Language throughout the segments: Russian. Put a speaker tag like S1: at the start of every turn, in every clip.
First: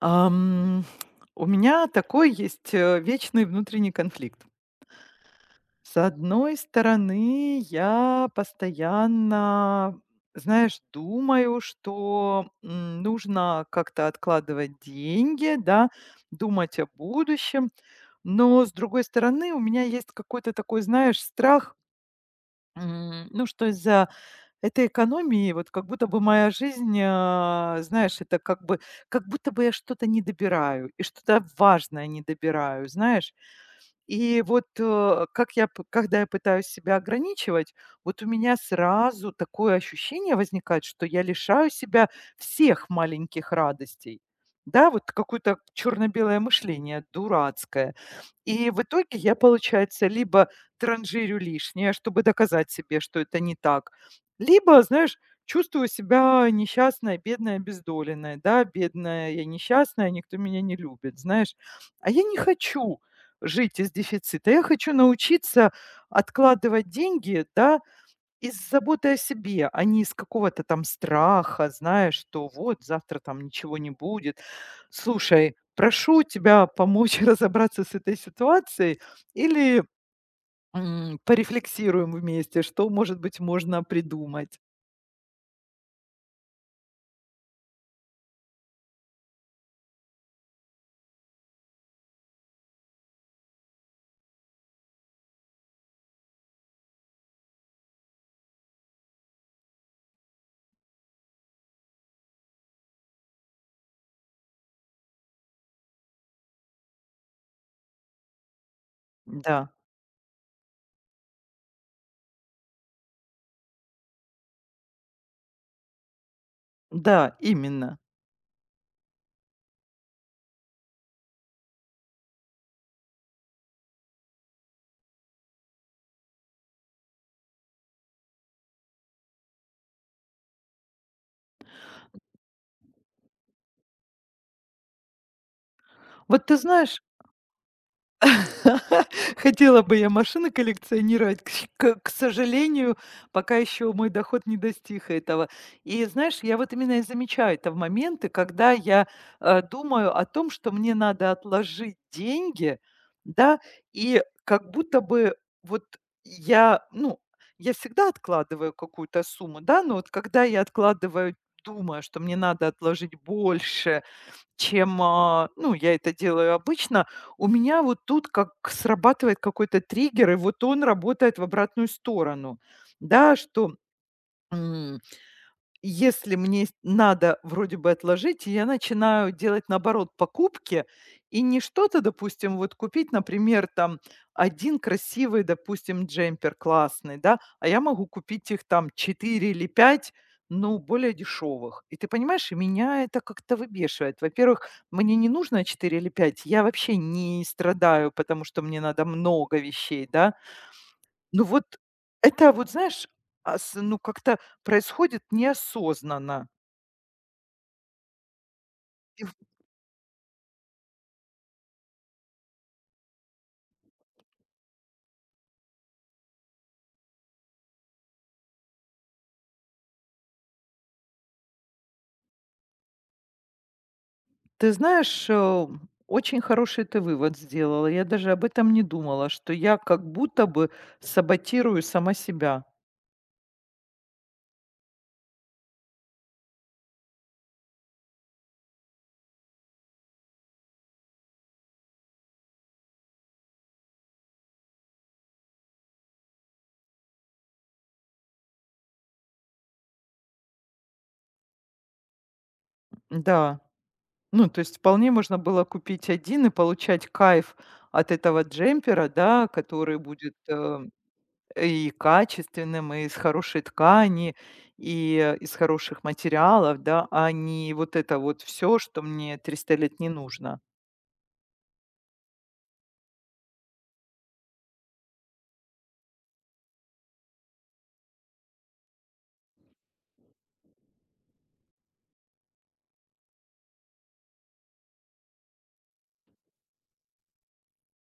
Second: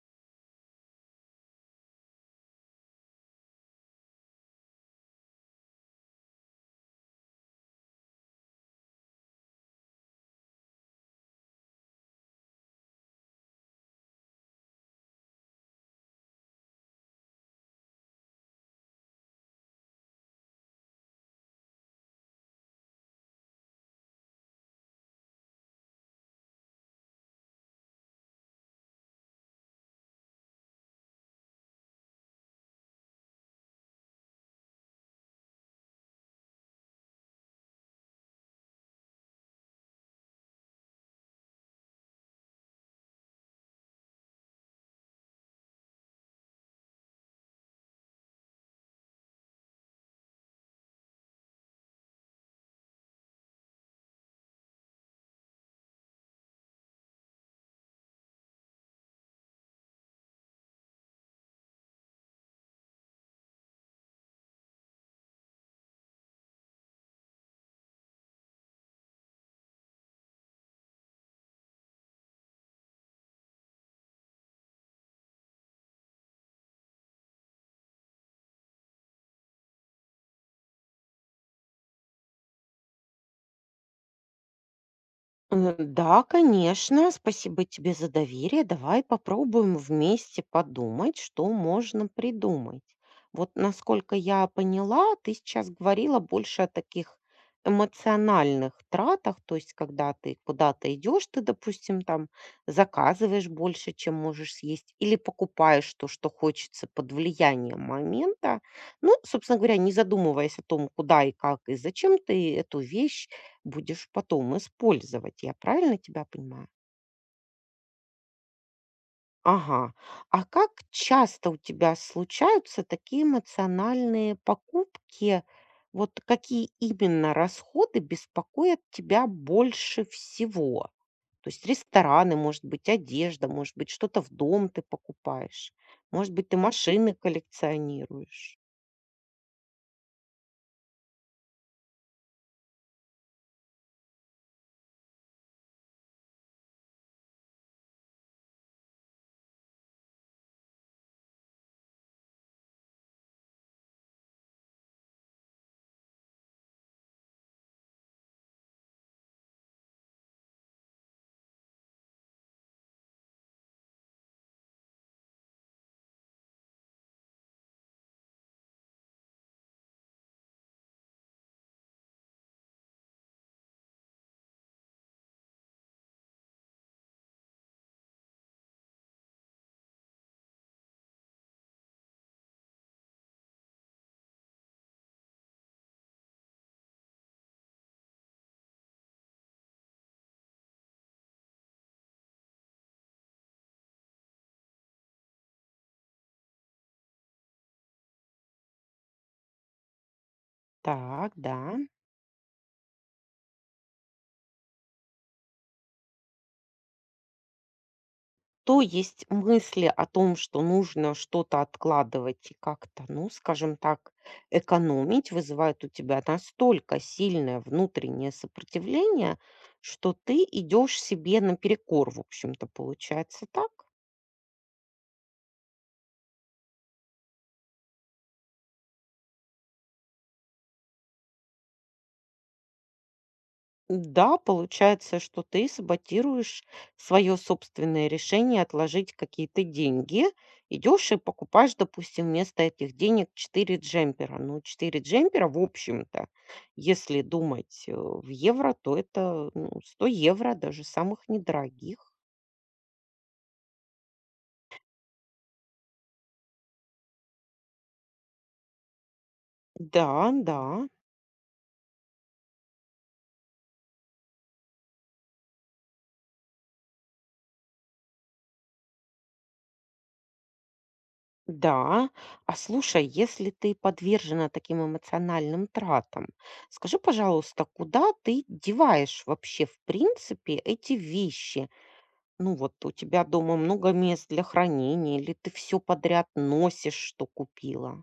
S1: Ам, у меня такой есть, вечный внутренний конфликт. С одной стороны, я постоянно, знаешь, думаю, что, нужно как-то откладывать деньги, да, думать о будущем. Но, с другой стороны, у меня есть какой-то такой, знаешь, страх, ну, что из-за этой экономии, вот как будто бы моя жизнь, знаешь, это как бы, как будто бы я что-то не добираю и что-то важное не добираю, знаешь. И вот, как я п когда я пытаюсь себя ограничивать, вот у меня сразу такое ощущение возникает, что я лишаю себя всех маленьких радостей. Да, вот какое-то черно-белое мышление дурацкое. И в итоге я, получается, либо транжирю лишнее, чтобы доказать себе, что это не так, либо, знаешь, чувствую себя несчастной, бедной, обездоленной, да, бедная я несчастная, никто меня не любит, знаешь. А я не хочу жить из дефицита. Я хочу научиться откладывать деньги, да, из заботы о себе, а не из какого-то там страха, знаешь, что вот завтра там ничего не будет. Слушай, прошу тебя помочь разобраться с этой ситуацией или порефлексируем вместе, что, может быть, можно придумать.
S2: Да, конечно. Спасибо тебе за доверие. Давай попробуем вместе подумать, что можно придумать. Вот, насколько я поняла, ты сейчас говорила больше о таких эмоциональных тратах, то есть когда ты куда-то идешь, ты, допустим, там заказываешь больше, чем можешь съесть, или покупаешь то, что хочется под влиянием момента. Ну, собственно
S1: Да,
S2: говоря, не задумываясь о том, куда, и как, и зачем ты эту вещь будешь потом использовать. Я правильно тебя понимаю?
S1: да, именно.
S2: Ага. А как часто у тебя случаются такие эмоциональные покупки? Вот какие именно расходы беспокоят тебя больше всего? То есть рестораны, может быть, одежда, может быть, что-то в дом ты покупаешь, может
S1: Вот
S2: быть,
S1: ты
S2: ты
S1: знаешь,
S2: машины коллекционируешь.
S1: хотела бы я машины коллекционировать, к щ к к сожалению, пока еще мой доход не достиг этого. И знаешь, я вот именно и замечаю это в моменты, когда я, думаю о том, что мне надо отложить деньги, да, и как будто бы вот я, ну, я всегда откладываю какую-то сумму, да, но вот когда я откладываю, думаю, что мне надо отложить больше, чем, ну, я это делаю обычно. У меня вот тут как срабатывает какой-то триггер, и вот он работает в обратную сторону. Да, что если мне с надо вроде бы отложить, я начинаю делать, наоборот, покупки. И не что-то, допустим, вот купить, например, там один красивый, допустим, джемпер классный, да, а я могу купить их там 4 или 5, ну, более дешевых. И ты понимаешь, и меня это как-то выбешивает. Во-первых, мне не нужно 4 или 5, я вообще не страдаю, потому что мне надо много вещей, да.
S2: Так,
S1: Ну
S2: да.
S1: вот это вот, знаешь, а, с ну, как-то происходит неосознанно.
S2: То есть
S1: И в
S2: мысли о том, что нужно что-то откладывать и как-то, ну, скажем так, экономить, вызывают у тебя настолько сильное внутреннее сопротивление, что ты идешь себе наперекор, в общем-то, получается так?
S1: Ты знаешь, очень хороший ты вывод сделала. Я даже об этом не думала, что я как будто бы саботирую сама себя.
S2: Да, получается, что ты саботируешь свое собственное решение отложить какие-то деньги. Идешь и покупаешь, допустим, вместо этих денег 4 джемпера. Ну, 4 джемпера, в общем-то, если думать в евро, то это, ну, 100 евро, даже самых недорогих.
S1: Да. Ну, то есть вполне можно было купить один и получать кайф от этого джемпера, да, который
S2: Да,
S1: будет,
S2: да.
S1: и качественным, и из хорошей ткани, и из хороших материалов, да, а не вот это вот все, что мне 300 лет не нужно.
S2: Да, а слушай, если ты подвержена таким эмоциональным тратам, скажи, пожалуйста, куда ты деваешь вообще в принципе эти вещи? Ну вот у тебя дома много мест для хранения, или ты все подряд носишь, что купила?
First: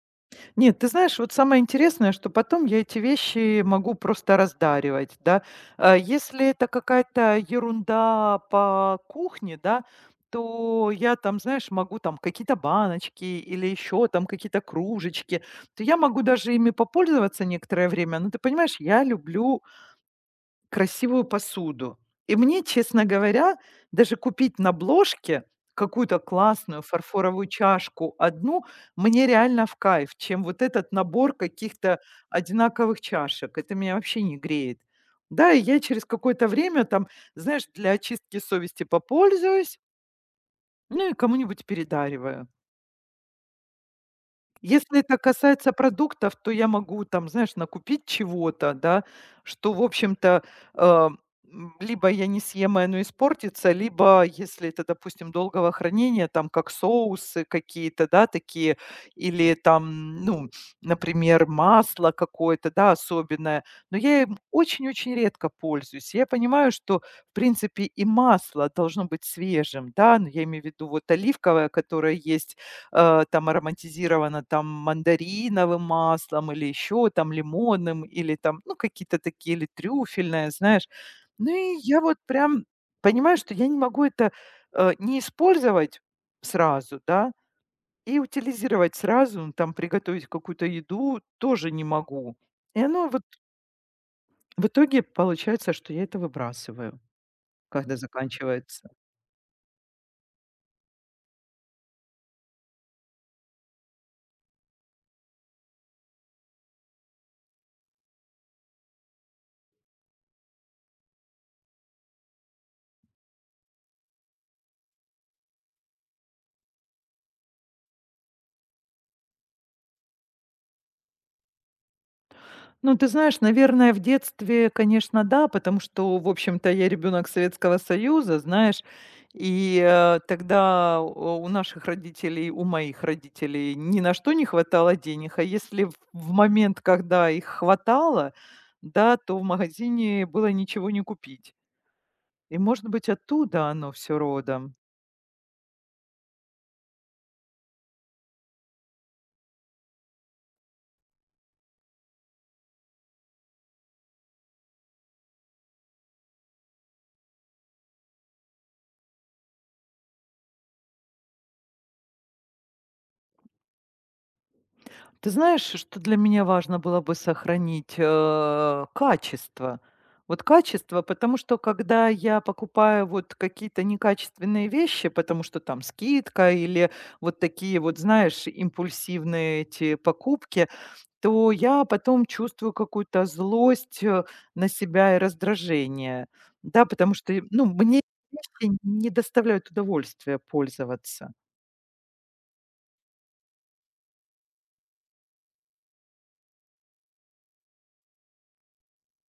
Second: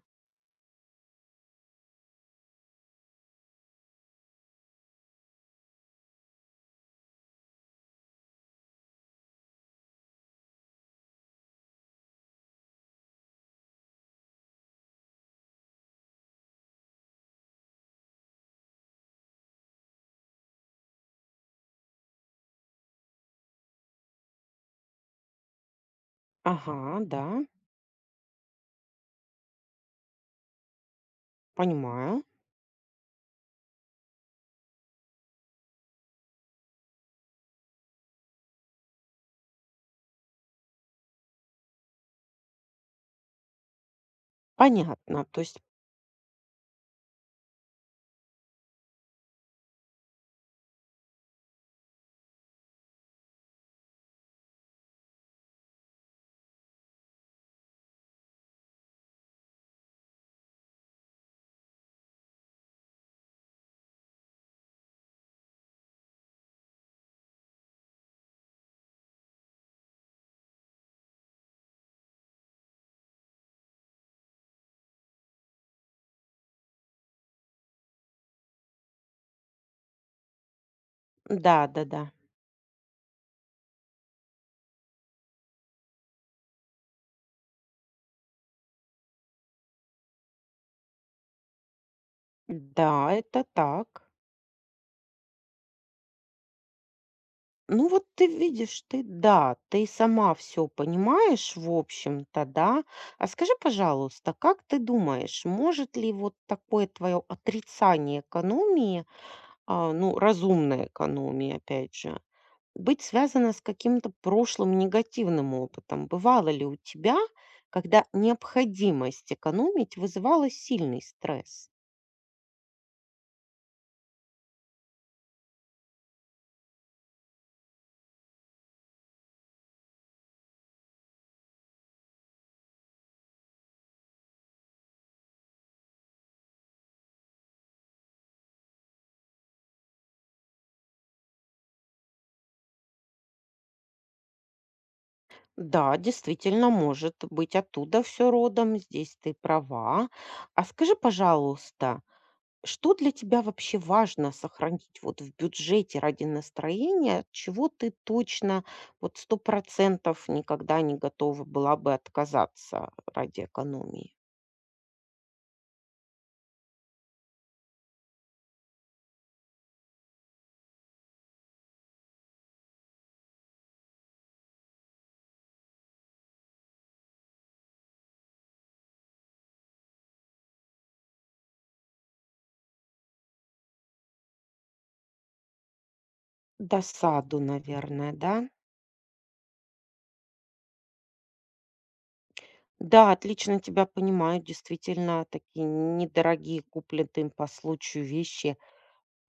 S1: Нет, ты знаешь, вот самое интересное, что потом я эти вещи могу просто раздаривать, да. Если это какая-то ерунда по кухне, да, то я там, знаешь, могу там какие-то баночки или еще там какие-то кружечки, то я могу даже ими попользоваться некоторое время. Но ты понимаешь, я люблю красивую посуду. И мне, честно говоря, даже купить на "Блошке" какую-то
S2: Ага,
S1: классную
S2: да,
S1: фарфоровую чашку одну, мне реально в кайф, чем вот этот набор каких-то
S2: понимаю.
S1: одинаковых чашек. Это меня вообще не греет. Да, и я через какое-то время там, знаешь, для очистки совести попользуюсь, ну и кому-нибудь передариваю. Если это
S2: Понятно, то есть,
S1: касается продуктов, то я могу там, знаешь, накупить чего-то, да, что, в общем-то, э, либо я не съем, и оно испортится, либо, если это, допустим, долгого хранения, там, как соусы какие-то, да, такие, или там, ну, например, масло какое-то, да, особенное. Но я им очень-очень редко пользуюсь. Я понимаю, что, в принципе, и масло должно быть свежим, да, ну, я имею в виду вот оливковое, которое есть, там ароматизировано там мандариновым маслом или еще там лимонным, или там, ну, какие-то такие, или трюфельное, знаешь. Ну
S2: да,
S1: и
S2: да,
S1: я
S2: да.
S1: вот прям понимаю, что я не могу это не использовать сразу, да, и утилизировать сразу, ну, там приготовить какую-то еду тоже не могу. И оно
S2: Да,
S1: вот
S2: это так.
S1: в итоге получается, что я это выбрасываю,
S2: Ну
S1: когда
S2: вот ты видишь,
S1: заканчивается.
S2: ты, да, ты сама все понимаешь, в общем-то, да. А скажи, пожалуйста, как ты думаешь, может ли вот такое твое отрицание экономии, ну, разумной экономии, опять же, быть связано с каким-то прошлым негативным опытом? Бывало ли у тебя, когда необходимость экономить вызывала сильный стресс?
S1: Ну, ты знаешь, наверное, в детстве, конечно, да, потому что, в общем-то, я ребенок Советского Союза, знаешь, и тогда у наших родителей, у моих родителей ни на что не хватало денег, а если в момент, когда их хватало, да, то в магазине было ничего не купить. И, может быть, оттуда оно все родом.
S2: Да, действительно, может быть, оттуда все родом, здесь ты права. А скажи, пожалуйста, что для тебя вообще важно сохранить вот в бюджете ради настроения, чего ты точно вот 100% никогда не готова была бы отказаться ради экономии?
S1: Ты знаешь, что для меня важно было бы сохранить? Качество. Вот качество, потому что когда я покупаю вот какие-то некачественные вещи, потому что там скидка или вот такие вот, знаешь, импульсивные эти покупки, то я потом чувствую какую-то злость на себя и раздражение. Да, потому что,
S2: Досаду,
S1: ну, мне
S2: наверное, да?
S1: вещи не доставляют удовольствия пользоваться.
S2: Да, отлично тебя понимаю. Действительно, такие недорогие купленные по случаю вещи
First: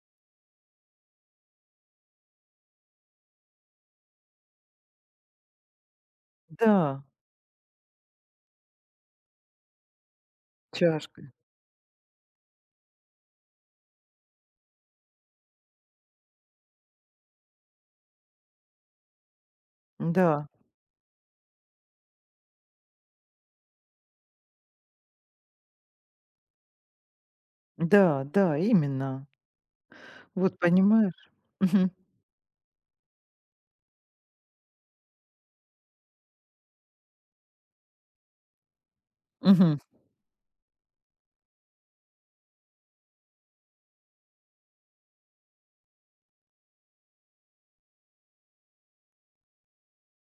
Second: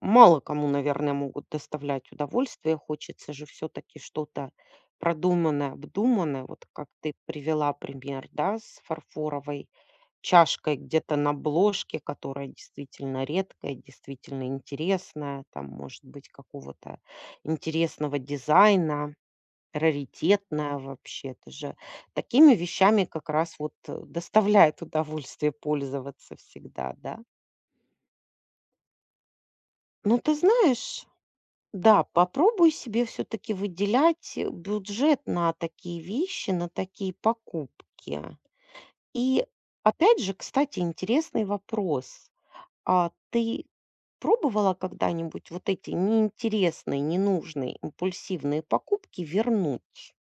S2: мало кому, наверное, могут доставлять удовольствие. Хочется же все-таки что-то продуманное, обдуманное. Вот как
S1: Да,
S2: ты привела пример, да, с фарфоровой чашкой где-то
S1: чашкой.
S2: на бложке, которая действительно редкая, действительно интересная, там, может быть, какого-то интересного дизайна,
S1: Да,
S2: раритетная вообще. Это же такими вещами как раз вот доставляет удовольствие пользоваться всегда, да?
S1: да, да, именно.
S2: Ну, ты
S1: Вот
S2: знаешь,
S1: понимаешь? Мгм.
S2: да, попробуй себе все-таки выделять бюджет на такие вещи, на такие покупки. И
S1: Мгм.
S2: опять же, кстати, интересный вопрос. А ты пробовала когда-нибудь вот эти неинтересные, ненужные, импульсивные покупки вернуть?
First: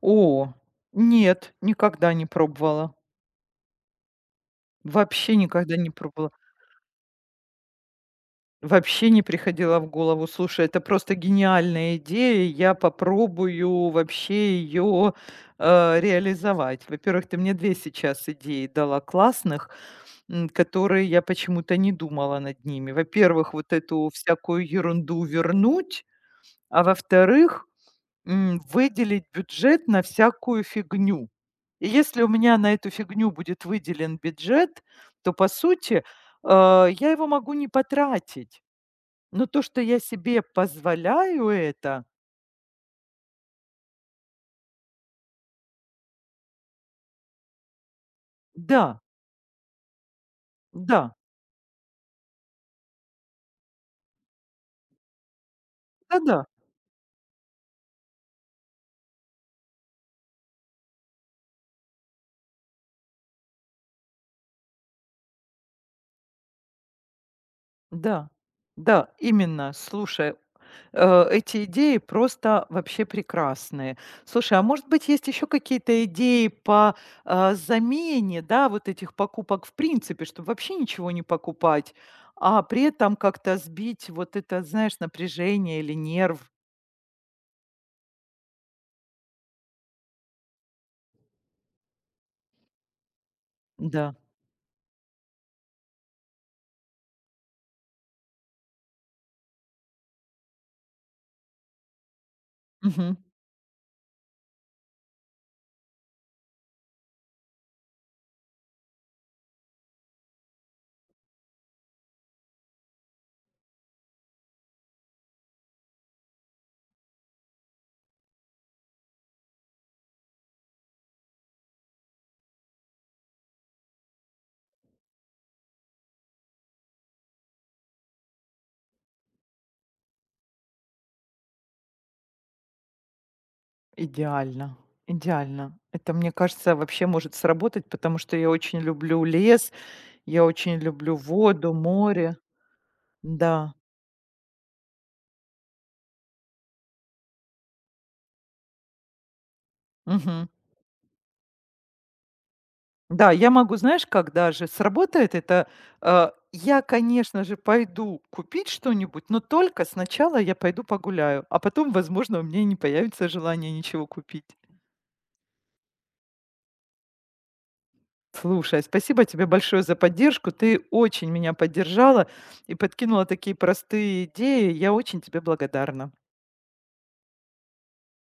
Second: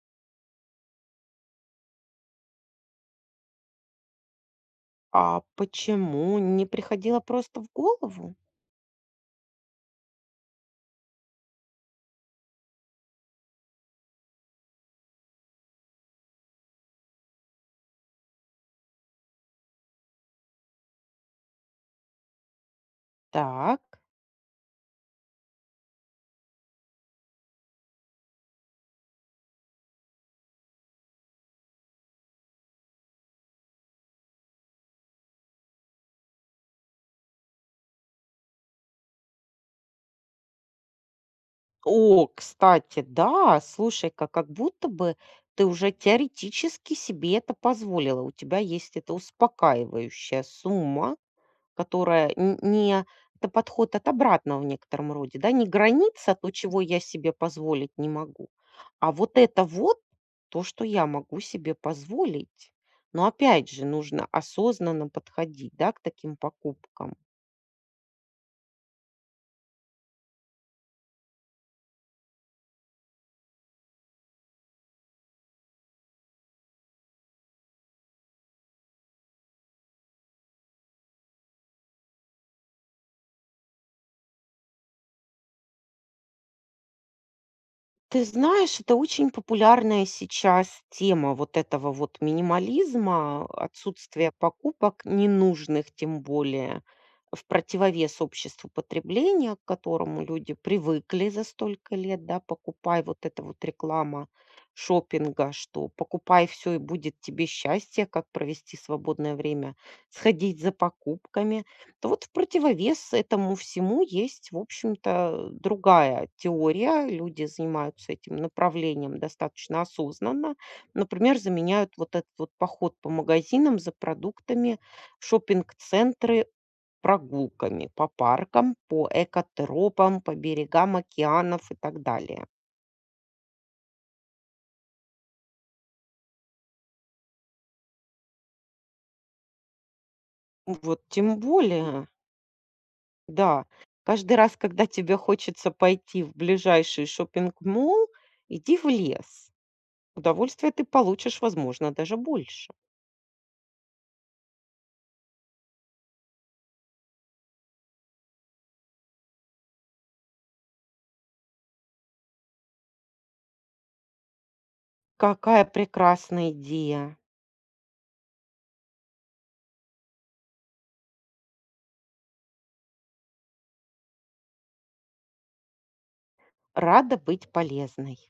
S1: О, нет, никогда не пробовала. Вообще
S2: А
S1: никогда не пробовала.
S2: почему не приходило просто в голову?
S1: Вообще не приходила в голову. Слушай, это просто гениальная идея. Я попробую вообще ее реализовать. Во-первых, ты мне две сейчас идеи дала классных, которые я почему-то не думала над ними. Во-первых, вот
S2: Так.
S1: эту всякую ерунду вернуть, а во-вторых, выделить бюджет на всякую фигню. И если у меня на эту фигню будет выделен бюджет, то, по сути, я его могу не потратить. Но то, что я себе позволяю это.
S2: О, кстати, да, слушай-ка, как будто бы ты уже теоретически себе это позволила. У тебя есть
S1: Да,
S2: эта успокаивающая
S1: да,
S2: сумма, которая не, это подход от обратного в некотором роде, да, не граница,
S1: да-да.
S2: то, чего я себе позволить не могу, а вот это вот то, что я могу себе позволить. Но опять же, нужно осознанно подходить, да, к таким покупкам.
S1: Да, да, именно. Слушай, эти идеи просто вообще прекрасные. Слушай, а может быть, есть еще какие-то идеи по замене, да, вот этих покупок в принципе, чтобы вообще ничего не покупать, а при этом как-то сбить вот это, знаешь, напряжение или нерв?
S2: Ты знаешь, это очень популярная сейчас тема вот этого вот минимализма,
S1: Да.
S2: отсутствия покупок ненужных, тем более в противовес обществу потребления, к которому люди привыкли за столько лет, да, покупай,
S1: Мгм.
S2: вот эта вот реклама шопинга, что покупай все и будет тебе счастье, как провести свободное время, сходить за покупками. То вот в противовес этому всему есть, в общем-то, другая теория. Люди занимаются этим направлением достаточно осознанно. Например, заменяют вот этот вот поход по магазинам за продуктами, в шопинг-центры прогулками по паркам, по экотропам, по берегам океанов и так далее.
S1: Идеально. Идеально. Это, мне кажется, вообще может сработать, потому что я очень люблю лес, я очень
S2: Вот
S1: люблю
S2: тем
S1: воду,
S2: более,
S1: море.
S2: да,
S1: Да.
S2: каждый раз, когда тебе хочется пойти в ближайший шопинг-молл, иди в лес.
S1: Мгм.
S2: Удовольствие ты получишь, возможно, даже больше.
S1: Да, я могу, знаешь, как даже сработает это, я, конечно же, пойду купить что-нибудь, но только сначала я пойду погуляю, а потом, возможно, у меня и не появится желание ничего купить.
S2: Какая прекрасная идея!
S1: Слушай, спасибо тебе большое за поддержку. Ты очень меня поддержала и подкинула такие простые идеи. Я очень тебе благодарна.
S2: Рада быть полезной.